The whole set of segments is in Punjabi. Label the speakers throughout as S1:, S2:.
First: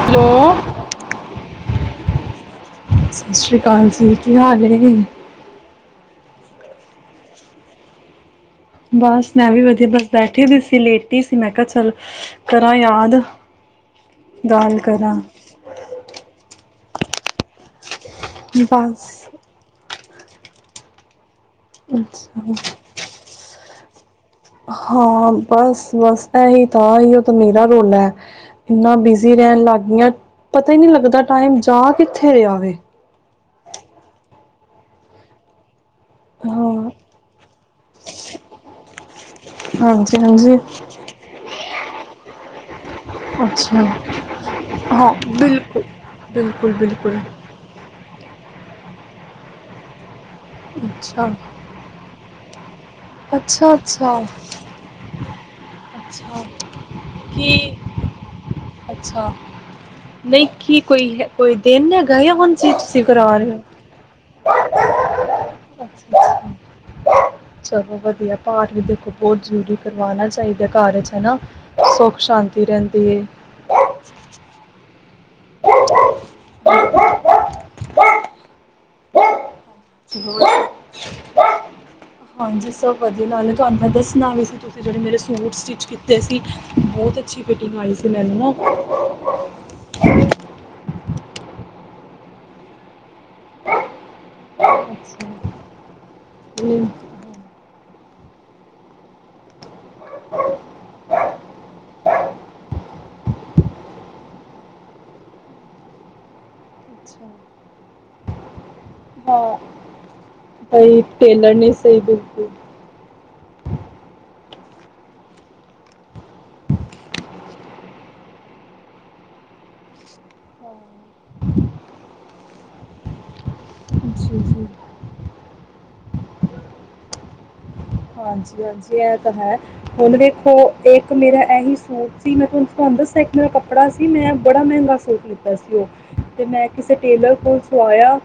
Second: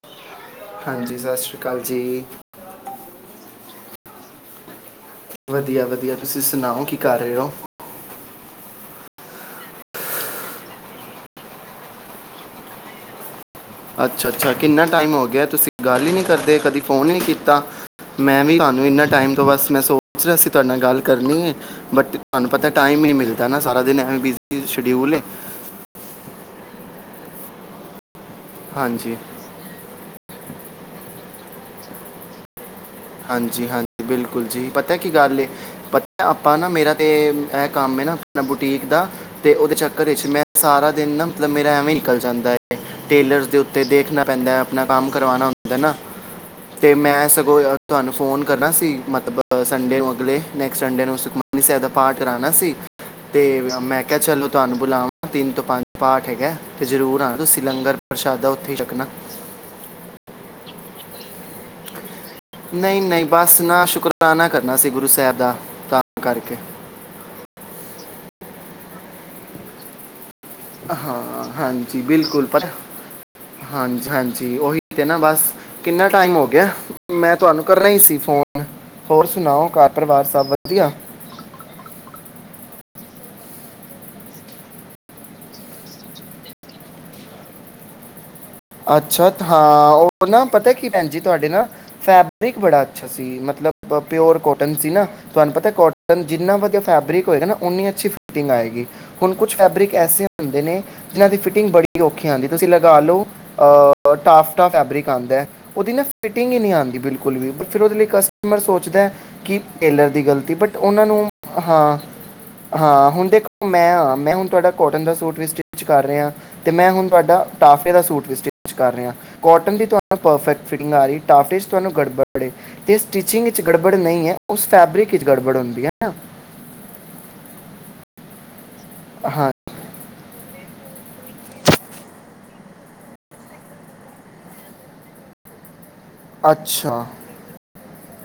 S1: ਹੈਲੋ
S2: ਹਾਂਜੀ ਸਤਿ ਸ੍ਰੀ ਅਕਾਲ ਜੀ,
S1: ਹਾਂਜੀ ਕੀ ਹਾਲ ਐ?
S2: ਵਧੀਆ-ਵਧੀਆ ਤੁਸੀਂ ਸੁਣਾਓ ਕੀ ਕਰ ਰਹੇ ਹੋ।
S1: ਬਸ ਮੈਂ ਵੀ ਵਧੀਆ ਬਸ ਬੈਠੀ ਵੀ ਸੀ ਲੇਟੀ ਸੀ ਮੈਂ ਕਿਹਾ ਚੱਲ ਕਰਾਂ ਯਾਦ
S2: ਅੱਛਾ ਅੱਛਾ
S1: ਗੱਲ
S2: ਕਿੰਨਾ
S1: ਕਰਾਂ।
S2: ਟਾਈਮ ਹੋ ਗਿਆ ਤੁਸੀਂ ਗੱਲ ਹੀ ਨੀ ਕਰਦੇ ਕਦੇ ਫੋਨ ਹੀ ਨੀ ਕੀਤਾ ਮੈਂ ਵੀ ਤੁਹਾਨੂੰ
S1: ਬਸ
S2: ਇਨਾ ਟਾਈਮ ਤੋਂ ਬਸ ਮੈਂ ਸ ਅਸੀਂ ਤੁਹਾਡੇ ਨਾਲ ਗੱਲ ਕਰਨੀ ਹੈ। ਬਟ ਤੁਹਾਨੂੰ
S1: ਅੱਛਾ।
S2: ਪਤਾ ਟਾਈਮ ਹੀ ਨਹੀਂ ਮਿਲਦਾ, ਨਾ ਸਾਰਾ ਦਿਨ ਐਵੇਂ ਬਿਜ਼ੀ ਸ਼ਡਿਊਲ ਹੈ।
S1: ਹਾਂ ਬਸ ਬਸ ਇਹੀ ਤਾਂ ਹੀ ਉਹ ਤਾਂ ਮੇਰਾ ਰੋਲਾ ਐ। ਇੰਨਾ
S2: ਹਾਂਜੀ
S1: ਬਿਜੀ ਰਹਿਣ ਲੱਗ ਗਈਆਂ। ਪਤਾ ਹੀ ਨਹੀਂ ਲੱਗਦਾ ਟਾਈਮ ਜਾ ਕਿੱਥੇ ਰਿਹਾ ਵ,
S2: ਹਾਂਜੀ ਹਾਂਜੀ ਬਿਲਕੁਲ ਜੀ ਪਤਾ ਕੀ ਗੱਲ ਤਾ, ਆਪਾਂ ਨਾ
S1: ਹਾਂ।
S2: ਮੇਰਾ ਤੇ, ਕੰਮ ਨਾ ਆਪ ਬੁਟੀਕ ਦਾ ਤੇ ਉਹਦੇ ਚੱਕਰ
S1: ਹਾਂਜੀ
S2: ਵਿੱਚ ਮੈਂ
S1: ਹਾਂਜੀ।
S2: ਸਾਰਾ ਦਿਨ ਨਾ ਮਤਲਬ ਮੇਰਾ ਐਵੇਂ ਨਿਕਲ ਜਾਂਦਾ ਐ। ਟੇਲਰ ਦੇ ਉੱਤੇ
S1: ਅੱਛਾ।
S2: ਦੇਖਣਾ ਪੈਂਦਾ ਆਪਣਾ ਕੰਮ
S1: ਹਾਂ
S2: ਕਰਵਾਣਾ ਹੁੰਦਾ
S1: ਬਿਲਕੁਲ
S2: ਨਾ
S1: ਬਿਲਕੁਲ
S2: ਤੇ
S1: ਬਿਲਕੁਲ।
S2: ਮੈਂ ਸਗੋਂ। ਸਹਾਨੂੰ ਫੋਨ ਕਰਨਾ ਸੀ ਮਤਲਬ ਸੰਡੇ ਨੂੰ ਅਗਲੇ ਨੈਸਟ ਸਡੇ ਨੂੰ
S1: ਅੱਛਾ
S2: ਸੁਖਮਣੀ ਸਾਹਿਬ ਦਾ ਪਾਠ ਕਰਾਣਾ ਸੀ। ਤੇ
S1: ਅੱਛਾ
S2: ਮੈਂ ਕਿਹਾ
S1: ਅੱਛਾ
S2: ਚਲੋ ਤੁਹਾਨੂੰ ਬੁਲਾਵਾਂ ਤਿੰਨ ਤੋਂ ਪੰਜ ਪਾਠ
S1: ਅੱਛਾ।
S2: ਹੈਗਾ ਤੇ ਜ਼ਰੂਰ ਆਣਾ
S1: ਕੀ,
S2: ਤੁਸੀਂ ਲੰਗਰ ਪ੍ਰਸ਼ਾਦਾ ਉੱਥੇ ਹੀ ਛਕਣਾ
S1: ਅੱਛਾ, ਨਹੀਂ ਕੀ ਕੋਈ ਹੈ। ਕੋਈ ਤਿੰਨ
S2: ਨਹੀਂ -ਨਹੀਂ ਬਸ ਨਾ ਸ਼ੁਕਰਾਨਾ ਕਰਨਾ ਸੀ। ਗੁਰੂ ਸਾਹਿਬ ਦਾ
S1: ਅੱਛਾ
S2: ਤਾਂ
S1: ਅੱਛਾ
S2: ਕਰਕੇ
S1: ਚਲੋ ਵਧੀਆ ਪਾਠ ਵੀ ਦੇਖੋ ਬਹੁਤ ਜ਼ਰੂਰੀ ਕਰਵਾਉਣਾ ਚਾਹੀਦਾ। ਘਰ 'ਚ ਹਨਾ।
S2: ਹਾਂ। ਹਾਂਜੀ,
S1: ਸੁੱਖ
S2: ਬਿਲਕੁਲ
S1: ਸ਼ਾਂਤੀ
S2: ਪਰ
S1: ਰਹਿੰਦੀ ਏ।
S2: ਹਾਂਜੀ- ਹਾਂਜੀ ਉਹੀ ਨਾ ਬਸ ਕਿੰਨਾ ਟਾਈਮ ਹੋ ਗਿਆ। ਮੈਂ ਤੁਹਾਨੂੰ ਕਰ ਹੀ ਸੀ ਫੋਨ ਹੋਰ ਸੁਣਾਓ, ਘਰ ਪਰਿਵਾਰ ਸਭ ਵਧੀਆ
S1: ਹਾਂਜੀ। ਸਭ ਵਧੀਆ ਨਾਲ ਨੇ ਤੁਹਾਨੂੰ ਮੈਂ ਦੱਸਣਾ ਵੀ ਸੀ। ਤੁਸੀਂ ਜਿਹੜੇ ਮੇਰੇ ਸੂਟ ਸਟਿੱਚ ਕੀਤੇ ਸੀ। ਬਹੁਤ ਅੱਛੀ ਫਿਟਿੰਗ ਆਈ ਸੀ ਮੈਨੂੰ ਨਾ
S2: ਅੱਛਾ। ਹਾਂ, ਉਹ ਨਾ ਪਤਾ ਕੀ ਭੈਣ ਜੀ ਤੁਹਾਡੇ ਨਾ ਫੈਬਰਿਕ ਬੜਾ ਅੱਛਾ ਸੀ। ਮਤਲਬ ਪਿਓਰ ਕੋਟਨ ਸੀ। ਨਾ
S1: ਅੱਛਾ
S2: ਤੁਹਾਨੂੰ ਪਤਾ ਕੋਟ ਜਿੰਨਾ ਵਧੀਆ ਫੈਬਰਿਕ ਹੋਏਗਾ ਨਾ ਅਓਨੀ ਅੱਛੀ ਫਟਿੰਗ ਆਏਗੀ। ਹੁਣ ਕੁਛ ਫੈਬਰਿਕ ਐਸੇ ਹੁੰਦੇ ਨੇ, ਜਿਹਨਾਂ ਦੀ ਫਿਟਿੰਗ ਬੜੀ ਔਖੀ ਹੁੰਦੀ। ਤੁਸੀਂ ਲਗਾ ਲਓ ਟਾਫ- ਟਫ ਫੈਬਰਿਕ ਆਂਦਾ ਹੈ। ਉਹਦੀ ਨਾ ਫਿਟਿੰਗ ਹੀ ਨਹੀਂ ਆਉਂ ਬਿਲਕੁਲ ਵੀ ਫਿਰ ਉਹਦੇ ਲਈ ਕਸਟਮਰ ਸੋਚਦਾ ਹੈ।
S1: ਹਾਂ
S2: ਕਿ ਟੇਲਰ ਦੀ ਗ ਬਟ
S1: ਬਈ
S2: ਉਹਨਾਂ ਨੂੰ
S1: ਟੇਲਰ ਨਹੀਂ
S2: ਹਾਂ,
S1: ਸਹੀ ਬਿਲਕੁਲ
S2: ਹਾਂ ਹੁਣ ਦੇਖ ਮੈਂ ਹਾਂ, ਮੈਂ ਹੁਣ ਤੁਹਾਡਾ ਕੋਟਨ ਦਾ ਸੂਟ ਵੀ ਸਟਿਚ ਕਰ ਰਿਹਾ ਤੇ ਮੈਂ ਹੁਣ ਤੁਹਾਡਾ ਟਾਫੇ ਦਾ ਸੂਟ ਵੀ ਸਟ ਕਰ ਰਿ ਕੋਟਨ ਦੀ ਤੁਹਾਨੂੰ ਪਰਫੈਕਟ ਫਿਟਿੰਗ ਆ ਰਹੀ ਟਾਫੇ ਚ ਤੁਹਾਨੂੰ ਗੜਬੜ ਤੇ ਸਟਿਚਿੰਗ ਵਿੱਚ ਗੜਬੜ ਨਹੀਂ ਹੈ
S1: ਜੀ ਜੀ
S2: ਉਸ ਫੈਬਰਿਕ ਵਿਚ ਗੜਬੜ ਹੁੰਦੀ ਹੈ।
S1: ਹਾਂਜੀ -ਹਾਂਜੀ ਕਿਹਾ ਤੇ
S2: ਹਾਂ
S1: ਹੈ। ਹੋਣਾ ਵੀ ਉਹ ਇੱਕ ਮੇਰਾ ਔਇੰਜ ਸੂਟ ਸੀ। ਮੈਂ ਤੁਹਾਨੂੰ ਦੱਸ ਇੱਕ ਮੇਰਾ ਕੱਪੜਾ ਸੀ। ਮੈਂ ਬੜਾ ਮਹਿੰਗਾ ਸੂਟ ਲਿੱਤਾ ਸੀ। ਉਹ ਤੇ ਮੈਂ ਕਿਸੇ
S2: ਅੱਛਾ
S1: ਟੇਲਰ ਕੋਲ ਸਵਾਇਆ।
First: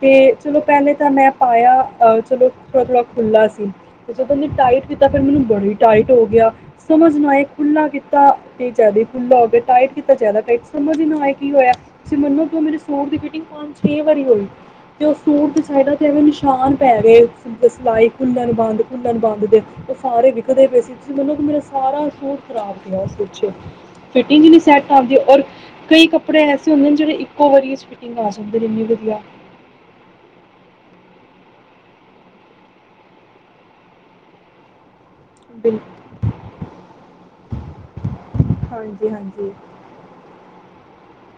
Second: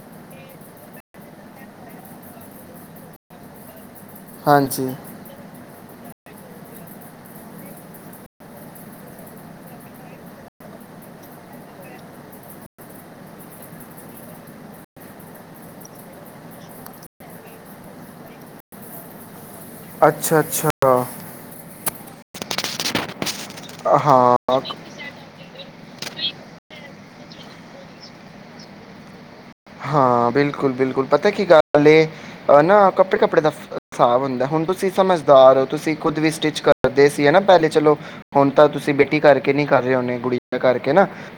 S1: ਤੇ ਚਲੋ ਪਹਿਲੇ ਤਾਂ, ਮੈਂ ਪਾਇਆ ਅਹ ਚਲੋ ਥੋੜ੍ਹਾ- ਥੋੜ੍ਹਾ ਖੁੱਲਾ ਸੀ। ਜਦੋਂ ਮੈ ਟਾਈਟ
S2: ਹਾਂਜੀ
S1: ਕੀਤਾ। ਫਿਰ ਮੈਨੂੰ ਬੜੀ ਟਾਈਟ ਹੋ ਗਿਆ। ਸਮਝ ਨਾ ਆਏ ਖੁੱਲਾ ਕੀਤਾ ਤੇ ਜੈਦਾ ਹੀ ਖੁੱਲਾ ਹੋ ਖੁਲਣ ਬੰਦ ਦੇ ਉਹ ਸਾਰੇ
S2: ਅੱਛਾ
S1: ਵਿਕਦੇ ਪਏ ਸੀ।
S2: ਅੱਛਾ
S1: ਤੁਸੀਂ ਮਤਨਬ ਕਿ ਮੇਰਾ ਸਾਰਾ ਸੂਟ ਖਰਾਬ ਪਿਆ ਸੀ। ਫਿਟਿੰਗ ਵੀ ਨੀ
S2: ਹਾਂ
S1: ਸੈੱਟ ਕਰਦੀ ਰ ਕਈ ਕੱਪੜੇ ਐਸੇ ਹੁੰ ਜਿਹੜੇ ਇੱਕੋ ਵਾਰੀ ਫਟਿੰਗ ਆ ਸਕਦੇ ਨੇ ਇੰਨੀ ਵਧੀਆ
S2: ਹਾਂ। ਬਿਲਕੁਲ- ਬਿਲਕੁਲ ਪਤਾ ਕੀ ਗੱਲ ਨਾ ਕੱਪੜੇ -ਕੱਪੜੇ ਦਾ ਹਿਸਾਬ ਹੁੰਦਾ। ਹੁਣ ਤੁਸੀਂ ਸਮਝਦੇ ਤੁਸੀਂ
S1: ਬਿਲਕੁਲ
S2: ਖੁਦ ਵੀ ਸਟਿਚ ਕਰਦੇ ਸੀ। ਹਨਾ ਪਹਿਲੇ ਚਲੋ, ਹੁਣ ਤਾਂ ਤੁਸੀਂ
S1: ਹਾਂਜੀ
S2: ਬੇਟੀ
S1: ਹਾਂਜੀ
S2: ਕਰਕੇ ਨੀ ਕਰ ਰਹੇ ਹੋਦੇ ਗੁੜੀਆਂ ਕਰਕੇ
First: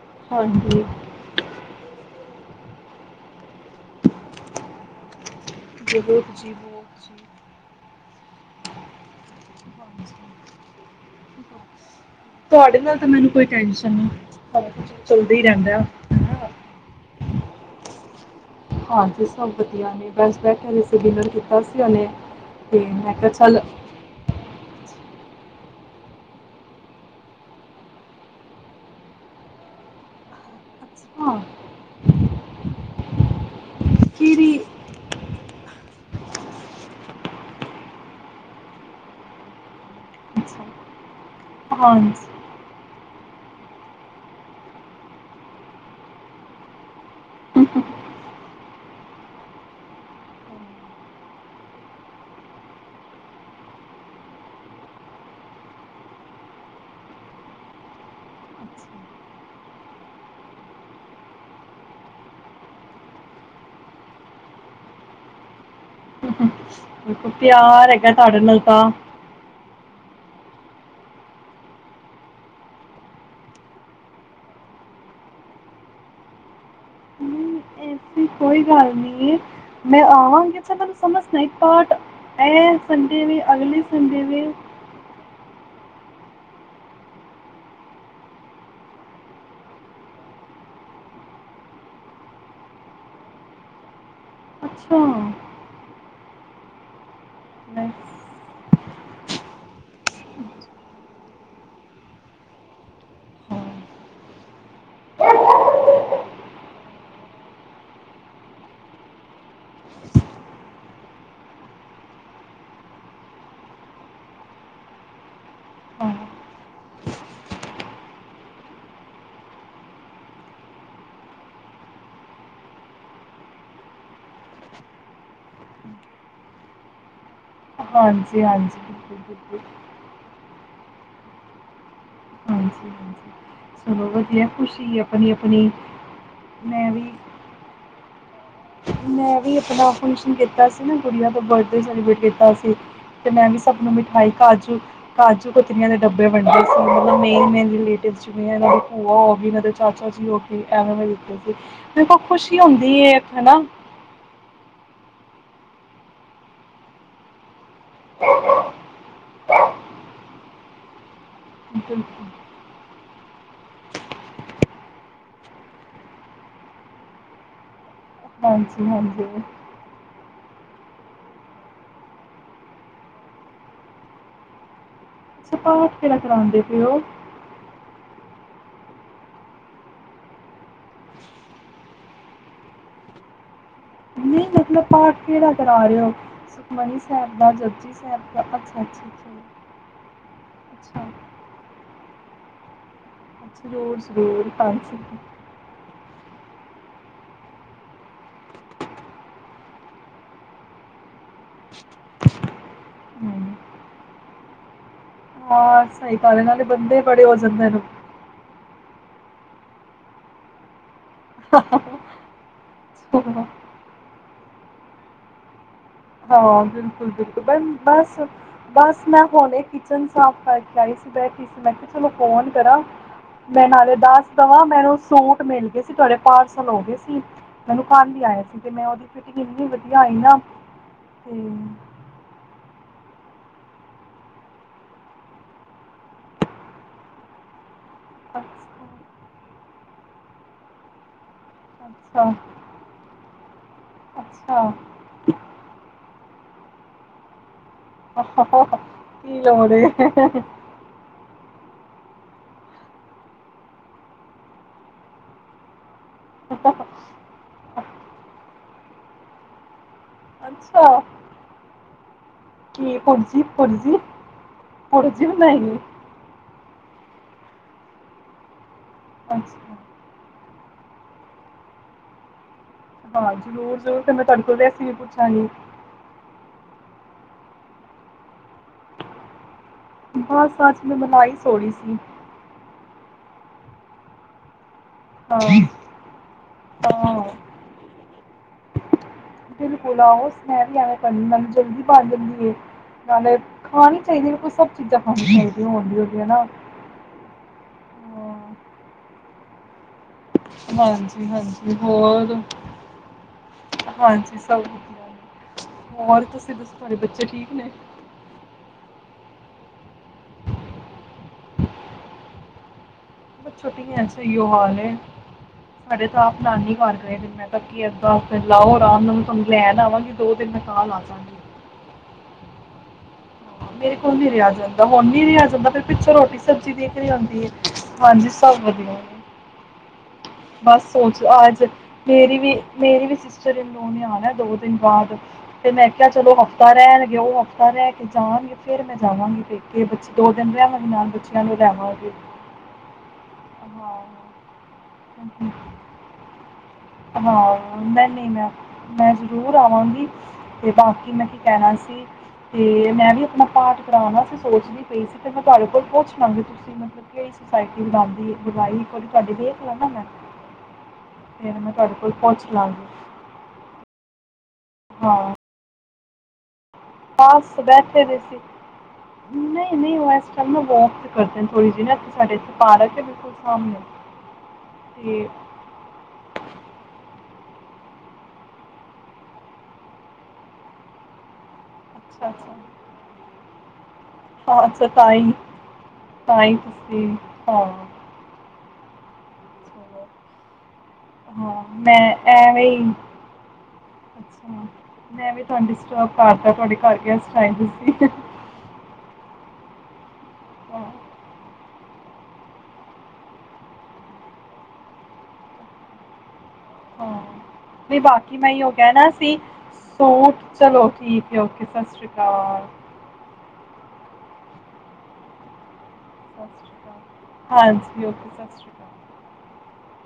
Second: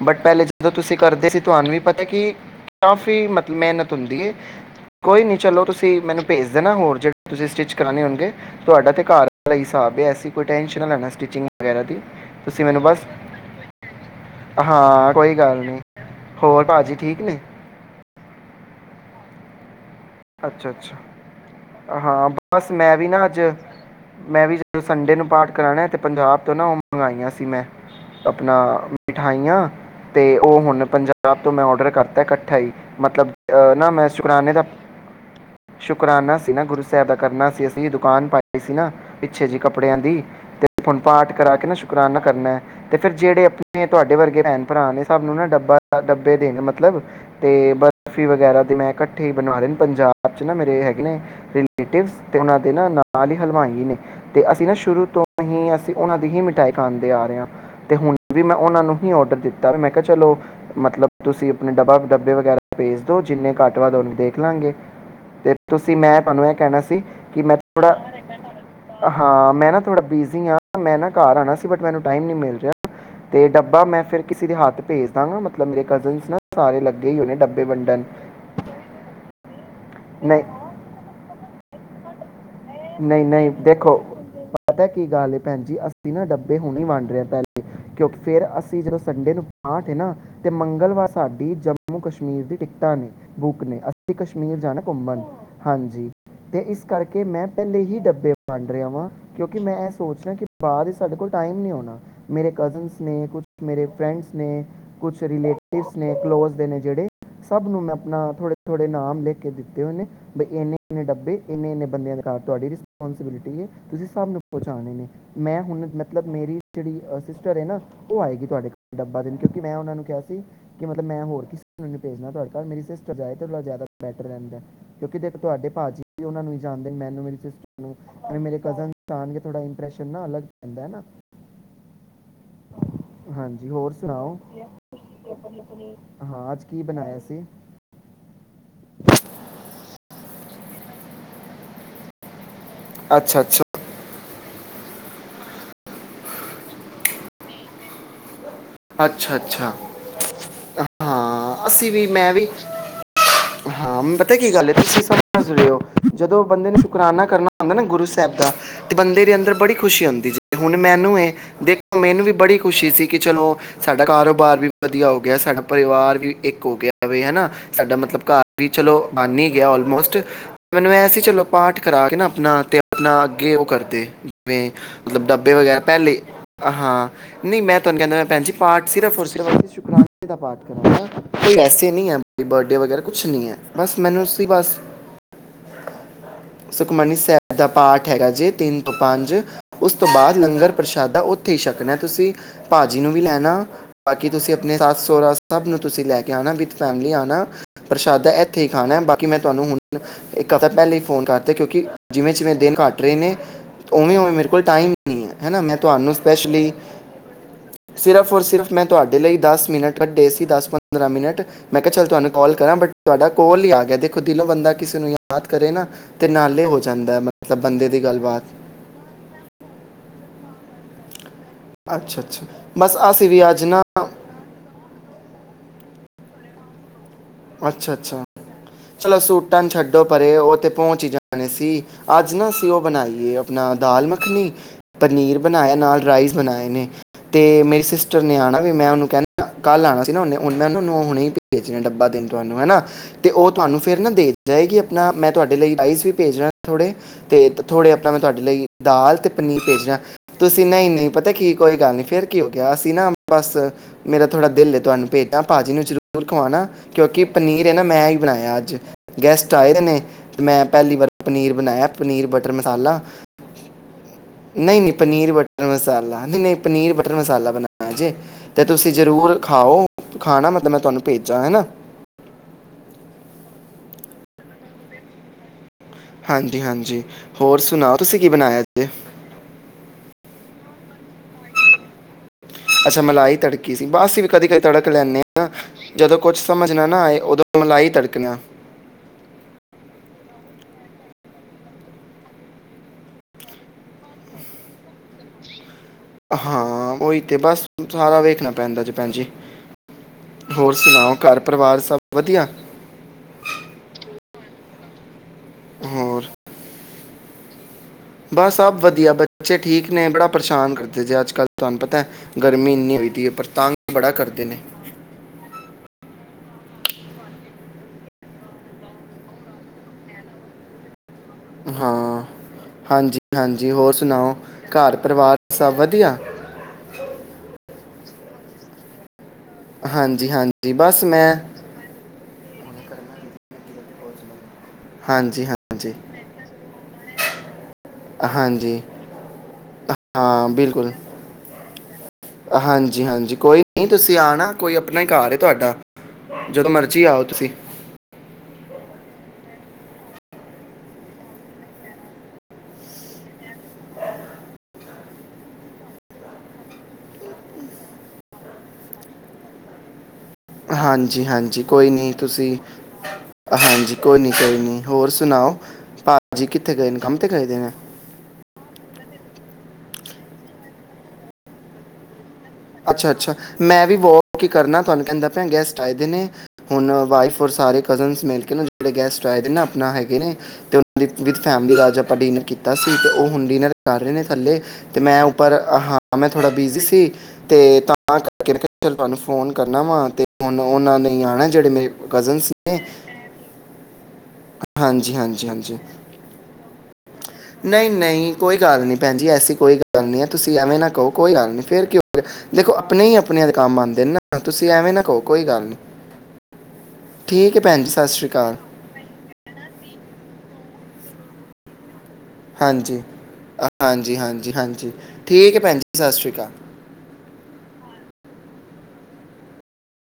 S2: ਬਟ ਪਹਿਲੇ ਜਦੋਂ
S1: ਹਾਂਜੀ
S2: ਤੁਸੀਂ ਕਰਦੇ ਸੀ। ਤੁਹਾਨੂੰ ਵੀ ਪਤਾ ਕੀ ਕਾਫ਼ੀ ਮਤਲਬ ਮਿਹਨਤ ਹੁੰਦੀ ਹੇ, ਕੋਈ ਨ ਚਲੋ ਤੁਸੀਂ
S1: ਜ਼ਰੂਰ
S2: ਮੈਨੂੰ ਭੇਜ
S1: ਜੀ
S2: ਦੇਣਾ ਹੋਰ
S1: ਬਹੁਤ ਜੀ
S2: ਜਿਹੜੀ ਤੁਸੀਂ ਸਟਿਚ ਕਰਾਣੇ ਹੁੰਦੇ। ਤੁਹਾਡਾ ਤੇ ਘਰ ਵਾਲਾ ਹਿਸਾਬ
S1: ਹਾਂਜੀ
S2: ਅਸੀ ਕੋਈ ਟੈਸ਼ਨ ਨਾ ਲੈਣਾ। ਸਟੀਚਿੰਗ ਵਗੈਰਾ ਦੀ ਤੁਸੀਂ
S1: ਤੁਹਾਡੇ ਨਾਲ
S2: ਬਸ
S1: ਤਾਂ ਮੈਨੂੰ ਕੋਈ ਟੈਸ਼ਨ ਨਹੀਂ ਕੁ
S2: ਹਾਂ
S1: ਚੱਲਦਾ
S2: ਕੋਈ
S1: ਹੀ
S2: ਗੱਲ
S1: ਰਹਿੰਦਾ
S2: ਨਹੀਂ
S1: ਆ
S2: ਹੋਰ ਭਾਅ ਜੀ ਠੀਕ ਨੇ
S1: ਹਾਂਜੀ ਸਭ ਵਧੀਆ ਨੇ ਬਸ
S2: ਅੱਛਾ
S1: ਬੈਠੇ ਸੀ ਡਿਨਰ ਕੀਤਾ ਸੀ
S2: ਅੱਛਾ
S1: ਉਹਨੇ
S2: ਹਾਂ ਬਸ
S1: ਤੇ
S2: ਮੈਂ ਵੀ ਨਾ
S1: ਕਿਹਾ
S2: ਅੱਜ
S1: ਚੱਲ
S2: ਮੈਂ ਵੀ ਜਦੋਂ ਸੰਡੇ ਨੂੰ ਪਾਠ ਕਰਾਣਾ- ਤੇ ਪੰਜਾਬ ਤੋਂ ਨਾ ਉਹ ਮੰਗਾਈਆਂ ਸੀ ਮੈਂ ਆਪਣਾ ਮਿਠਾਈਆਂ ਤੇ ਉਹ ਹੁਣ- ਪੰਜਾਬ
S1: ਅੱਛਾ
S2: ਤੋਂ ਮੈਂ ਔਡਰ ਕਰ- ਇਕੱਠਾ ਹੀ ਮਤਲਬ ਅਹ ਨਾ ਮੈਂ ਸ਼ੁਕਰਾਨੇ
S1: ਕਿਹੜੀ
S2: ਦਾ- ਸ਼ੁਕਰਾਨਾ ਸੀ ਨਾ ਗੁਰੂ ਸਾਹਿਬ ਦਾ ਕਰਨਾ ਸੀ ਅਸੀਂ ਦੁਕਾਨ ਪਾਈ ਸੀ ਨਾ ਪਿੱਛੇ ਜਿਹੀ ਕੱਪੜਿਆਂ ਦੀ
S1: ਅੱਛਾ
S2: ਤੇ ਹੁਣ ਪਾਠ- ਕਰਾ ਕੇ ਨਾ ਸ਼ੁਕਰਾਨਾ
S1: ਹਾਂਜੀ
S2: ਕਰਨਾ- ਅਤੇ ਫਿਰ ਜਿਹੜੇ ਆਪਣੇ ਤੁਹਾਡੇ ਵਰਗੇ ਭੈਣ ਭਰਾ ਨੇ ਸਭ ਨੂੰ ਨਾ ਡੱਬਾ ਡੱਬੇ ਦੇਣ ਮਤਲਬ ਅਤੇ ਬਰਫ਼ੀ ਵਗੈਰਾ ਦੇ ਮੈਂ ਇਕੱਠੇ ਹੀ ਬਣਾਵਾ ਦੇਣ- ਪੰਜਾਬ 'ਚ ਨਾ ਮੇਰੇ ਹੈਗੇ ਨੇ ਰਿਲੇਟਿਵਸ ਤੇ ਉਹਨਾਂ ਦੇ ਨਾ ਨਾਲ ਹੀ ਹਲਵਾਈ ਨੇ ਤੇ ਅਸੀਂ ਨਾ ਸ਼ੁਰੂ ਤੋਂ ਹੀ ਅਸੀਂ ਉਹਨਾਂ ਦੀ ਹੀ ਮਿਠਾਈ ਖਾਾਂਦੇ ਆ ਰਹੇ ਹਾਂ ਤੇ ਹੁਣ ਵੀ ਮੈਂ ਉਹਨਾਂ ਨੂੰ ਹੀ
S1: ਅੱਛਾ
S2: ਔਡਰ ਦਿੱਤਾ ਵੀ ਮੈਂ ਕਿਹਾ ਚਲੋ ਮਤਲਬ ਤੁਸੀਂ ਆਪਣੇ ਡੱਬਾ ਡੱਬੇ ਵਗੈਰਾ ਭੇਜ ਦਿਓ ਜਿੰਨੇ ਘੱਟ ਵੱਧ ਉਹਨੂੰ ਦੇਖ ਲਾਂਗੇ- ਤੇ- ਤੁਸੀਂ ਮੈਂ ਤੁਹਾਨੂੰ ਇਹ ਕਹਿਣਾ ਸੀ
S1: ਬਿਲਕੁਲ
S2: ਕਿ ਮੈਂ
S1: ਪਿਆਰ
S2: ਥੋੜਾ
S1: ਹੈਗਾ ਤੁਹਾਡੇ ਨਾਲ ਤਾਂ
S2: ਹਾਂ ਮੈਂ ਨਾ ਥੋੜਾ ਬੀ- ਮੈਂ ਨਾ ਘਰ ਆਉਣਾ ਸੀ ਬਟ ਮੈਨੂੰ ਟਾਈਮ ਨੀ ਮਿਲ ਰਿਹਾ ਤੇ ਡੱਬਾ ਮੈਂ ਫਿਰ ਕਿਸੇ ਦੇ ਹੱਥ ਭੇਜ ਦਾਂਗਾ ਮਤਲਬ ਮੇਰੇ ਕਜ਼ਨ ਨਾ ਸਾਰੇ ਲੱਗੇ ਹੀ ਹੋ ਨੇ
S1: ਨਹੀਂ
S2: ਡੱਬੇ ਵੰਡਣ-
S1: ਐਸੀ ਕੋਈ ਗੱਲ ਨੀ- ਮੈਂ
S2: ਨਹੀਂ
S1: ਆਵਾਂਗੀ ਅੱਛਾ ਮੈਨੂੰ ਸਮਝ ਇੱਕ ਕਾਡ- ਇਹ ਸੰਡੇ
S2: ਨਹੀਂ
S1: ਵੀ
S2: ਨਹੀਂ
S1: ਅਗਲੇ
S2: ਦੇਖੋ
S1: ਸੰਡੇ ਵੇ-
S2: ਪਤਾ ਕੀ ਗੱਲ ਹੈ ਭੈਣ ਜੀ ਨਾ ਡੱਬੇ ਹੁਣੇ ਵੰਡ ਰਹੇ ਪਹਿਲੇ ਹੀ ਕਿਉਂਕ ਫੇਿਰ ਅਸੀਂ ਜਦੋਂ ਹਸੀ ਸੰਡੇ ਨੂੰ ਪਾਠ ਏ ਨਾ ਤੇ ਮੰਗਲਵਾਰ ਸਾਡੀ ਜੰਮੂ ਕਸ਼ਮੀਰ ਦੀ ਟਿਕਟਾਂ ਨੇ ਬੁੱਕ ਨੇ ਅਸੀਂ ਕਸ਼ ਕਸ਼ਮੀਰ ਜਾਣਾ
S1: ਅੱਛਾ
S2: ਘੁੰਮਣ ਹਾਂਜੀ ਤੇ ਇਸ ਕਰਕੇ ਮੈਂ ਪਹਿਲੇ ਹੀ ਡੱਬੇ ਵੰਡ ਰਿਹਾ ਵਾਂ ਕਿਉਂਕਿ ਮੈਂ ਇਹ ਸੋਚਦਾ ਕਿ ਬਾਅਦ ਸਾਡੇ ਕੋਲ ਟਾਈਮ ਨਹੀਂ ਹੋਣਾ। ਮੇਰੇ ਕਜ਼ਨਸ ਨੇ ਕੁਛ
S1: ਹਾਂ
S2: ਮੇਰੇ ਫਰੈਂਡਸ ਨੇ ਕੁਛ ਰਿਲੇਟਿਵਸ ਨੇ ਕਲੋਜ ਦੇ ਨੇ ਜਿਹੜੇ ਸਭ ਨੂੰ ਮੈਂ ਆਪਣਾ ਥੋੜੇ-ਥੋੜੇ ਨਾਮ ਲਿਖ ਕੇ ਦਿੱਤੇ ਹੋਏ ਨੇ ਬ ਇੰਨੇ-ਇੰਨੇ ਡੱਬੇ ਇੰਨੇ- ਇੰਨੇ ਬੰਦਿਆਂ ਦੇ ਘਰ ਤੁਹਾਡੀ ਰਿਸਪੋਂਸੀਬਿਲਿਟੀ ਹੈ ਤੁਸੀਂ ਸਭ ਨੂੰ ਪਹੁੰਚਾਉਣੇ ਨੇ। ਮੈਂ ਹੁਣ
S1: ਹਾਂ
S2: ਮਤਲਬ ਮੇਰੀ ਜਿਹੜੀ ਸਿਸਟਰ ਹੈ ਨਾ ਉਹ ਆਏਗੀ ਤੁਹਾਡੇ ਕੋਲ ਡੱਬਾ ਦੇਣ ਕਿਉਂਕਿ ਮੈਂ ਉਹਨਾਂ ਨੂੰ ਕਿਹਾ ਸੀ ਕਿ ਮਤਲਬ ਮੈਂ ਹੋਰ ਕਿਸੇ ਨੂੰ ਭੇਜਣਾ ਤੁਹਾਡੇ ਕੋਲ ਮੇਰੀ ਸਿਸਟਰ ਜਾਏ ਤੁਹਾਾ ਜ਼ਿਆਦਾ ਬੈਟਰ ਰਹਿੰਦਾ ਕਿਉਂਕਿ ਦੇਖ ਤੁਹਾਡੇ ਭਾਅ ਜੀ ਵੀ ਉਹਨਾਂ ਨੂੰ ਜਾਣਦੇ ਨੇ ਮੈਨੂੰ ਮੇਰੀ [inaudible]
S1: ਹਾਂਜੀ
S2: ਮੇਰੇ
S1: ਹਾਂਜੀ
S2: ਕਜ਼ਨ
S1: ਬਿਲਕੁਲ
S2: ਜਾਣਗੇ
S1: ਬਿਲਕੁਲ
S2: ਥੋੜਾ ਇੰਪਰੈਸ਼ਨ ਨਾ ਅਲੱਗ ਦਾ ਨਾ ਹਾਂਜੀ ਹੋਰ
S1: ਚਲੋ
S2: ਸੁਣਾਓ
S1: ਵਧੀਆ ਖੁਸ਼ੀ ਆਪਣੀ ਆਪਣੀ
S2: ਹਾਂ ਅੱਜ ਕੀ
S1: ਮੈਂ ਵੀ
S2: ਬਣਾਇਆ ਸੀ?
S1: ਮੈਂ ਵੀ ਆਪਣਾ ਫੰਕਸ਼ਨ ਕੀਤਾ ਸੀ ਨਾ ਗੁੜੀਆਂ ਦਾ ਬਰਡੇ ਸੈਲੀਬ੍ਰੇਟ ਕੀਤਾ ਸੀ। ਤੇ
S2: ਅੱਛਾ
S1: ਮੈਂ ਵੀ
S2: ਅੱਛਾ
S1: ਸਭ ਨੂੰ ਮਿਠਾਈ- ਕਾਜੂ ਕਾਜੂ ਕੁਤਲੀਆ ਦੇ ਡੱਬੇ ਵੰਡੇ ਸੀ ਮਤਲਬ ਮੇਨ- ਮੇਨ ਰਿਲੇਟਿਵਸ ਨੂੰ ਜਿਵੇਂ ਇਹਨਾਂ ਦੀ ਭੂਆ ਹੋ
S2: ਅੱਛਾ
S1: ਗਈ, ਇਹਨਾਂ ਦੇ
S2: ਅੱਛਾ
S1: ਚਾਚਾ ਜੀ ਹੋ ਗਏ, ਐਵੇ-
S2: ਹਾਂ ਅਸੀਂ
S1: ਐਵੇਂ
S2: ਵੀ
S1: ਦੇਖੋ
S2: ਮੈਂ ਵੀ
S1: ਖੁਸ਼ੀ ਹੁੰਦੀ ਏ ਹਟਾ।
S2: ਹਾਂ ਪਤਾ ਕੀ ਗੱਲ ਏ ਤੁਸੀਂ ਸਮਝ ਰਹੇ ਹੋ ਜਦੋਂ ਬੰਦੇ ਨੂੰ ਸ਼ੁਕਰਾਨਾ ਕਰਨਾ ਹੁੰਦਾ ਨਾ ਗੁਰੂ ਸਾਹਿਬ ਦਾ ਤੇ ਬੰਦੇ ਦੇ ਅੰਦਰ ਬੜੀ ਖੁਸ਼ੀ ਹੁੰਦੀ ਜੇ ਹੁਣ ਮੈਨੂੰ ਏ ਦੇਖੋ
S1: ਬਿਲਕੁਲ
S2: ਮੈਨੂੰ ਵੀ ਬੜੀ। ਖੁਸ਼ੀ ਸੀ ਕਿ ਚਲੋ ਸਾਡਾ ਕਾਰੋਬਾਰ ਵੀ ਵਧੀਆ ਹੋ ਗਿਆ ਸਾਡਾ ਪਰਿਵਾਰ ਵੀ ਇੱਕ ਹੋ ਗਿਆਵੇ ਹਨਾ ਸਾਡਾ ਮਤਲਬ ਘਰ ਵੀ
S1: ਹਾਂਜੀ
S2: ਚਲੋ
S1: ਹਾਂਜੀ
S2: ਬਨ ਹੀ
S1: ਅੱਛਾ
S2: ਗਿਆ ਓਲਮੋਸਟ ਮੈਨੂੰ ਐ ਸੀ ਚਲੋ ਪਾਠ ਕਰਾ ਕੇ ਨਾ ਆਪਣਾ ਤੇ ਆਪਣਾ ਅੱਗੇ ਉਹ ਕਰਦੇ ਜਿਵੇਂ ਮਤਲਬ ਡੱਬੇ ਵਗੈਰਾ
S1: ਪਾਠ ਕਿਹੜਾ
S2: ਪਹਿਲੇ
S1: ਕਰਾਉਂਦੇ ਪਏ ਹੋ
S2: ਹਾਂ ਨਹੀਂ ਮੈਂ ਤੁਹਾਨੂੰ ਕਹਿੰਦਾ ਮ ਪੈਣਜੀ ਪਾਠ ਸਿਰਫ ਓਰ ਸਿਰਫ ਅਸੀ ਸ਼ੁਕਰਾਂਨੇ ਦਾ ਪਾਠ ਕਰਾਂਗੇ ਕੋਈ ਵੈਸੇ ਨੀ ਹੈ ਬਰਡੇ ਵਗੈਰਾ ਕੁਛ ਨੀ ਹੈ ਬਸ ਮੈਨੂੰ ਸ
S1: ਨਹੀਂ
S2: ਬਸ
S1: ਮਤਲਬ ਪਾਠ ਕਿਹੜਾ ਕਰਾ ਰਹੇ ਹੋ
S2: ਸੁਖਮਨੀ ਸਾਹਿਬ ਦਾ
S1: ਜਪਜੀ
S2: ਪਾਠ
S1: ਸਾਹਿਬ
S2: ਹੈਗਾ,
S1: ਦਾ
S2: ਜੇ ਤਿੰਨ
S1: ਅੱਛਾ
S2: ਤੋਂ
S1: ਅੱਛਾ
S2: ਪੰਜ
S1: ਅੱਛਾ
S2: ਉਸ ਤੋਂ ਬਾਅਦ ਲੰਗਰ
S1: ਅੱਛਾ
S2: ਪ੍ਰਸ਼ਾਦਾ ਉੱਥੇ ਹੀ ਛਕਣਾ ਤੁਸੀਂ ਭਾਜੀ ਨੂੰ ਵੀ ਲੈਣਾ
S1: ਅੱਛਾ ਜ਼ਰੂਰ
S2: ਬਾਕੀ
S1: ਜ਼ਰੂਰ
S2: ਤੁਸੀਂ ਆਪਣੇ
S1: ਹਾਂਜੀ
S2: ਸੱਸ ਸਹਰਾ ਸਭ ਨੂੰ ਤੁਸੀਂ ਲੈ ਫੈਮ ਆਣਾ ਪ੍ਰਸ਼ਾਦਾ ਇੱਥੇ ਹੀ ਖਾਣਾ ਬਾਕੀ ਮੈਂ ਤੁਹਾਨੂੰ ਹੁਣ ਇੱਕ ਹਫ਼ਤਾ ਪਹਿਲੇ ਹੀ ਫੋਨ ਕਰ ਦਿੱਤਾ, ਕਿਉਂਕਿ ਜਿਵੇਂ ਜਿਵੇਂ ਦਿਨ ਘੱਟ ਰਹੇ ਨੇ
S1: ਹਮ
S2: ਉਵੇਂ ਉਵੇਂ ਮੇਰੇ ਕੋਲ ਟਾਈਮ ਨਹੀਂ ਹੈ ਹੈਨਾ ਮੈਂ
S1: ਹਾਂ
S2: ਤੁਹਾਨੂੰ
S1: ਸਹੀ ਕ ਇਹ ਨਾਲੇ
S2: ਸਪੈਸ਼ਲੀ
S1: ਬੰਦੇ ਬੜੇ ਹੋ ਜਾਂਦੇ ਨੇ
S2: ਸਿਰਫ ਔਰ ਔਰ ਮੈਂ, ਤੁਹਾਡੇ ਲਈ ਦਸ ਮਿੰਟ ਕੱਢੇ ਸੀ ਦਸ ਪੰਦਰਾਂ ਮਿੰਟ ਮੈਂ ਕਿਹਾ ਚੱਲ ਤੁਹਾਨੂੰ ਕਾਲ ਕਰਾਂ ਬਟ ਤੁਹਾਡਾ ਕੋਲ ਹੀ ਆ ਗਿਆ। ਕੋ ਦਿਲੋ ਬੰਦਾ ਕਿਸੇ ਨੂੰ ਯਾਦ ਕਰੇ ਨਾ। ਤੇ
S1: ਹਾਂ
S2: ਨਾਲੇ ਹੋ
S1: ਬਿਲਕੁਲ
S2: ਜਾਂਦਾ ਹੈ,
S1: ਬਿਲਕੁਲ
S2: ਮਤਲਬ ਬੰਦੇ ਦੀ
S1: ਬਸ
S2: ਗੱਲਬਾਤ
S1: ਬਸ ਮੈਂ ਹੁਣੇ ਕਿਚਨ ਸਾਫ਼ ਕਰਕੇ ਚ ਸ ਬੈਂਤੀ, ਮੈਂ ਕਿਹਾ ਚਲੋ
S2: ਅੱਛਾ ਅੱਛਾ
S1: ਫੋਨ ਕਰਾਂ,
S2: ਬਸ ਅਸੀਂ ਵੀ ਅੱਜ
S1: ਮੈਂ
S2: ਨਾ
S1: ਨਾਲੇ ਦਸ ਦੇਵਾਂ। ਮੈਨੂੰ ਸੂਟ ਮਿਲ ਗਏ ਸੀ, ਤੁਹਾਡੇ ਪਾਰਸਲ ਹੋ ਗਏ। ਸੀ ਮੈਨੂੰ
S2: ਅੱਛਾ
S1: ਕੱਲ
S2: ਅੱਛਾ
S1: ਹੀ ਆਇਆ ਸੀ ਤੇ ਮੈਂ ਉਹਦੀ
S2: ਚਲੋ
S1: ਫਿਟਿੰਗ
S2: ਸੂਟਾਂ
S1: ਇੰਨੀ
S2: ਨੂੰ
S1: ਵਧੀਆ
S2: ਛੱਡੋ
S1: ਆਈ ਨਾ
S2: ਪਰੇ ਉਹ ਤੇ ਪਹੁੰਚ ਹੀ ਜਾਣ।
S1: ਤੇ
S2: ਬਣੇ ਸੀ ਅੱਜ ਨਾ ਸੀ ਉਹ ਬਣਾ ਆਪਣਾ ਦਾਲ ਮੱਖਣੀ ਪਨੀਰ ਬਣਾਇਆ ਨਾਲ ਰਾਈਸ ਬਣਾਏ ਨੇ ਤੇ ਮੇਰੀ ਸਿਸ ਨੇ ਆਣਾ ਵੀ ਮੈਂਨੂੰ
S1: ਅੱਛਾ
S2: ਕਹਿੰਦਾ। ਕੱਲ ਆਣਾ ਸੀ, ਨਾ ਉਹਨੇ ਨੁੰ ਨੋਨ ਐ ਵੇਚੇ ਡੱਬਾ ਦਿੰਦੇ। ਨਾ ਤੇ ਉਹ ਤੁਹਾਨੂੰ ਫਿਰ ਨਾ ਦੇ
S1: ਅੱਛਾ
S2: ਜਾਏਗੀ ਆਪਣਾ ਮੈਂ ਤੁਹਾਡੇ ਲਈ ਰਾਈਸ ਵੀ ਭੇਜਣਾ ਥੋੜੇ ਤੇ ਥੋੜ੍ਹੇ ਆਪਣਾ ਮੈਂ ਤੁਹਾਡੇ ਲਈ
S1: ਅੱਛਾ
S2: ਦਾਲ ਅਤੇ
S1: ਕੀ
S2: ਪਨੀਰ
S1: ਲੋੜ
S2: ਭੇਜ
S1: ਏ
S2: ਰਿਹਾ ਤੁਸੀਂ ਨਾ ਇੰਨੇ ਪਤਾ ਕੀ ਕੋਈ ਗੱਲ ਨੀ ਫੇਰ ਕੀ ਹੋ ਗਿਆ, ਅਸੀਂ ਨਾ ਬਸ ਮੇਰਾ ਥੋੜਾ ਦਿਲ ਤੁਹਾਨੂੰ ਭੇਜਣਾ ਭਾਜੀ ਨੂੰ ਜ਼ਰੂਰ ਖਵਾਉਣਾ ਕਿਉਂਕਿ ਪਨੀਰ ਹੈ ਨਾ ਮੈਂ ਹੀ ਬਣਾਇਆ ਅੱਜ ਗੈਸਟ ਆਏ ਦੇ ਨੇ ਮੈਂ ਪਹਿਲੀ
S1: ਅੱਛਾ
S2: ਵਾਰ ਪਨੀਰ ਬਣਾਇਆ ਪਨੀਰ ਬੜਾ
S1: ਕੀ
S2: ਮਸਾਲਾ
S1: ਪੁਰਜੀ ਪੁਰਜੀ
S2: ਨਹੀਂ ਨਹੀਂ
S1: ਪੁਰਜੀ
S2: ਪਨੀਰ
S1: ਬਣਾਈ
S2: ਬਟਰ
S1: ਏ?
S2: ਮਸਾਲਾ ਨਹੀਂ ਨਹੀਂ ਪਨੀਰ ਬ ਮਟਰ ਮਸਾਲਾ ਬਣਾਣਾ ਜੇ ਤੇ ਤੁਸੀਂ ਜਰੂਰ
S1: ਅੱਛਾ
S2: ਖਾਓ, ਖਾਣਾ ਮਤਲਬ ਮੈਂ ਤੁਹਾਨੂੰ ਭੇਜਾ ਹਨਾ। [inaudible]
S1: ਹਾਂ ਜ਼ਰੂਰ ਜ਼ਰੂਰ ਫ ਮੈਂ ਤੁਹਾਡੇ ਕੋਲ ਵੈਸੀ ਵੀ ਪੁੱਛਾਂਗੀ।
S2: ਹਾਂਜੀ ਹਾਂਜੀ ਹੋਰ ਸੁਣਾਓ ਤੁਸੀਂ ਕੀ ਬਣਾਇਆ ਅੱਜ।
S1: ਬਤ ਸੱਚ ਮੈਂ ਮਲਾਈ ਸੋੜੀ ਸੀ।
S2: ਅੱਛਾ ਮਲਾਈ ਤੜਕੀ ਸੀ ਬਸ ਵੀ ਕਦੀ ਕਦੇ ਤੜਕ ਲੈਂਦੇ
S1: ਹਾਂ,
S2: ਹਾ ਜਦੋਂ ਕੁਛ ਸਮਝ ਨਾ ਆਏ
S1: ਹਾਂ
S2: ਉਦੋਂ ਮਲਾਈ ਤੜਕੇ ਣਾਿਆ [unintelligible]
S1: ਬਿਲਕੁਲ ਜਲਦੀ ਪਾਲਦੀ ਖਾਣੀ ਚਾਹੀਦੀਆਂ ਸਭ ਚੀਜ਼ਾਂ ਖਾੀਆਂ ਚਾਹੀਦੀਆਂ ਹੁੰਦੀ ਉਹਦੀ ਹਨਾ।
S2: ਹਾਂ ਉਹੀ ਤੇ ਬਸ ਸਾਰਾ ਵੇਖਣਾ ਪੈਂਦਾ ਜੀ ਭੈਣ ਜੀ ਹੋਰ ਸੁਣਾਓ
S1: ਹਾਂਜੀ
S2: ਘਰ
S1: ਹਾਂਜੀ
S2: ਪਰਿਵਾਰ ਸਭ
S1: ਹੋਰ
S2: ਵਧੀਆ
S1: ਹਾਂਜੀ ਸਭ ਹੋਰ ਤੁਸੀਂ ਦੱਸੋ ਤੁਹਾਡੇ ਬੱਚੇ ਠੀਕ ਨੇ
S2: ਬਸ ਆਪਭ ਵਧੀਆ ਬੱਚੇ ਠੀਕ ਨੇ ਬੜਾ ਪਰੇਸ਼ਾਨ ਕਰਦੇ ਜੇ ਅੱਜ ਕੱਲ੍ਹ ਤੁਹਾਨੂੰ ਪਤਾ ਗਰਮੀ ਇੰਨੀ ਹੋ
S1: ਛੋਟੀੀਆਂ ਯੁਵਾ ਨੇ ਸਾਡੇ ਤਾਂ ਆਪ ਨਾਨੀ ਕਰ ਰਹੇ ਮੈਂ ਤਾਂ ਕਿ ੱਦਾਂ ਫਿਰ ਲਾਓ ਆਰਾਮ ਨਾਲ ਤੁਹਾਨੂੰ ਲੈਣ ਆਵਾਂਗੀ ਦੋ ਤਨ ਮੈਂ ਕ ਆ ਜਾਾਂਗੀ
S2: ਹਾਂ ਹਾਂਜੀ ਹਾਂਜੀ ਹੋਰ
S1: ਮੇਰੇ ਕੋਲ ਨੀ
S2: ਸੁਣਾਓ
S1: ਰਿਹਾ ਜਾਂਦਾ
S2: ਘਰ
S1: ਹੁਣ ਨੀ
S2: ਪਰਿਵਾਰ
S1: ਰਿਹਾ ਜਾਂਦਾ
S2: ਸਭ
S1: ਫੇਿਰ ਪਿੱਛੋਂ
S2: ਵਧੀਆ
S1: ਰੋਟੀ ਸਬਜ਼ੀ ਦੇਖ ਰ ਆਉਂਦੀ ਹੈ ਹਾਂਜੀੀ ਸਭ ਵਧੀਆ
S2: ਹਾਂਜੀ ਹਾਂਜੀ
S1: ਬਸ ਸੋਚੋ
S2: ਮੈਂ
S1: ਅੱਜ ਮੇਰੀ ਵੀ ਮੇਰੀ ਵੀ ਸਿਸਟਰ ਇ ਨੇ ਆਉਣਾ ਦੋ ਦਿ ਬਾਅਦ
S2: ਹਾਂਜੀ
S1: ਤੇ ਮੈਂ
S2: ਹਾਂਜੀ
S1: ਕਿਹਾ ਚਲੋ ਹਫ਼ਤਾ ਰਹਿਣ ਯੋ ਤਾ ਰਹਿ ਕੇ ਜਾਾਂਗੇ
S2: ਹਾਂਜੀ
S1: ਫਿਰ ਮੈਂ ਜਾਵਾਂਗੀ ਪੇਕੇ ਬੱਚੇ ਦੋ
S2: ਹਾਂ
S1: ਦਿਨ ਰਹਿਵਾਂਗੀ
S2: ਬਿਲਕੁਲ
S1: ਨਾਲ ਬੱਚਿਆਂ ਨੂੰ ਰਹਿਵਾਂਗੇ
S2: ਹਾਂਜੀ ਹਾਂਜੀ ਕੋਈ ਨਹੀਂ ਤੁਸੀਂ ਆਣਾ ਕੋਈ ਆਪਣਾ ਹੀ
S1: ਹਾਂ
S2: ਘਰ ਤੁਹਾਡਾ ਜਦੋਂ ਮੈਂ
S1: ਹਾਂਦਾ ਨਹੀਂ ਮ ਮੈਂ ਜ਼ਰੂਰ ਆਵਾਂਗੀ ਤੇ ਬਾਕੀ ਮੈਂ ਕੀ ਕਹਿਣਾ ਸੀ ਤੇ ਮੈਂ ਵੀ ਆਪਣਾ ਪਾਠ ਕਰਾਉਣਾ ਸੀ ਸੋਚਦੀ ਪਈ ਸੀ ਤੇ ਮੈਂ ਤੁਹਾਡੇ ਕੋਲ ਪੁੱਛ ਲਾਂਗੀ ਤੁਸੀਂ ਮਤਲਬ ਕਿੜ ਸੁਸਾਇਟੀ ਲਾਦੀਵਾਈ ਤੁਹਾਡੀ ਲਾਂਗਾ ਮੈਂ
S2: ਹਾਂਜੀ ਾਂਜੀ
S1: ਫਿਰ
S2: ਹਾਂਜੀ
S1: ਮੈਂ
S2: ਕੋਈ
S1: ਤੁਹਾਡੇ ਕੋਲ
S2: ਨਹੀਂ
S1: ਪੁੱਛ
S2: ਤੁਸੀਂ
S1: ਲਵਾਂਗੀ
S2: ਹਾਂਜੀ ਕੋਈ ਨਹੀਂ ਕੋਈ ਨੀ ਹੋਰ ਸੁਣਾਓ ਜੀ
S1: ਪਾਸ ਬੈਠੇ ਰ ਸੀ ਨਹੀਂ ਨਹੀਂ ਉਹ ਇਸ ਟਾਈਮ ਨਾ ਵੋਕ ਤੇ ਕਰਦੇ ਥੋੜੀ ਜਿਹੀ ਨਾ ਸਾਡੇ ਇੱਥੇ ਪਾਰਕ ਹੈ
S2: ਅੱਛਾ
S1: ਬਿਲਕੁਲ
S2: ਅੱਛਾ
S1: ਸਾਹਮਣੇ
S2: ਮੈਂ ਵੀ ਬਹੁਤ ਕੀ ਕਰਨਾ ਤੁਹਾਨੂੰ
S1: ਅਤੇ
S2: ਕਹਿੰਦਾ ਭ ਗੈਸਟ ਆਏਦੇ ਨੇ ਹੁਣ ਵਫ ਸਾਰੇ ਕਜ਼ਨ ਮਿਲ ਕੇ ਨਾ ਜਿਹੜੇ ਗੈਸਟ ਆਏ ਨੇ ਨਾ ਆਪਣਾ ਹੈਗੇ ਨੇ ਤੇ ਦੀ ਵਿ ਫੈਮਲੀ ਰਾਜ ਆਪਾਂ
S1: ਅੱਛਾ
S2: ਡਿਨਰ
S1: ਅੱਛਾ
S2: ਕੀਤਾ ਸੀ ਤੇ ਉਹ ਹੁਣ ਡਿਨਰ ਕਰ ਰਹੇ ਨੇ ਥੱਲੇ
S1: ਹਾਂ ਅੱਛਾ
S2: ਤੇ
S1: ਤਾਂ
S2: ਮੈਂ
S1: ਹੀ
S2: ਉੱਪਰ ਹਾਂ ਮੈਂ
S1: ਤਾਂ
S2: ਥੋੜਾ
S1: ਹੀ
S2: ਬਿਜ਼ੀ ਸੀ
S1: ਤੁਸੀਂ
S2: ਤੇ
S1: ਹਾਂ
S2: ਤਾਂ ਕਰਕੇ ਚਲ ਤੁਹਾਨੂੰ ਫੋਨ ਕਰਨਾ
S1: ਚਲੋ
S2: ਵਾ ਤੇ ਹੁਣ ਉਹ ਨੇ ਆਉਣਾ
S1: ਹਾਂ
S2: ਜਿਹੜੇ ਮੇਰੇ
S1: ਮੈਂ
S2: ਕਜ਼ਨ
S1: ਐਵੇਂ
S2: ਸੀ
S1: ਹੀ ਅੱਛਾ
S2: ਹਾਂਜੀ
S1: ਮੈਂ ਵੀ
S2: ਹਾਂਜੀ
S1: ਤੁਹਾਨੂੰ
S2: ਹਾਂਜੀ
S1: ਡਿਸਟਰਬ ਕਰਤਾ ਤੁਹਾਡੇ ਘਰ ਗੈਸਟ ਆਏ ਹੋਏ
S2: ਨਹੀਂ
S1: ਸੀ
S2: ਨਹੀਂ ਕੋਈ ਗੱਲ ਨੀ ਭੈਣ ਜ ਐਸੀ ਕੋਈ ਗੱਲ ਨੀ ਹੈ ਤੁਸੀਂ ਐਵੇਂ
S1: ਹਾਂ
S2: ਨਾ ਕਹੋ ਕੋਈ ਗੱਲ ਨਹੀ ਫਿਰਰਓ ਦੇਖੋ ਆਪਣੇ ਹੀ ਆਪਣੇ ਦੁਕਮ ਆਣਦੇ ਨੇ ਨਾ ਤੁਸੀ ਐਵੇਂ ਨਾ ਕਹੋ ਕੋਈ ਗੱਲ ਨਹੀ
S1: ਹਾਂ ਵੀ ਬਾਕੀ ਮੈਂ
S2: ਅਕਾਲ
S1: ਹੀ ਉਹ ਕਹਿਣਾ ਸੀ ਸੂਟ ਚਲੋ ਠੀਕ ਹੈ ਓਕੇ ਸਤਿ ਸ਼੍ਰੀਕ ਹ
S2: ਹਾਂਜੀ ਅ- ਹਾਂਜੀ ਹਾਂਜੀ ਹਾਂਜੀ ਠੀਕ ਹੈ ਭੈਣ ਜ
S1: ਸਤਿ ਸ਼੍ਰੀ ਅਕਾਲ ਹਾਂਜੀ ਓਕੇ ਅਕਾਲ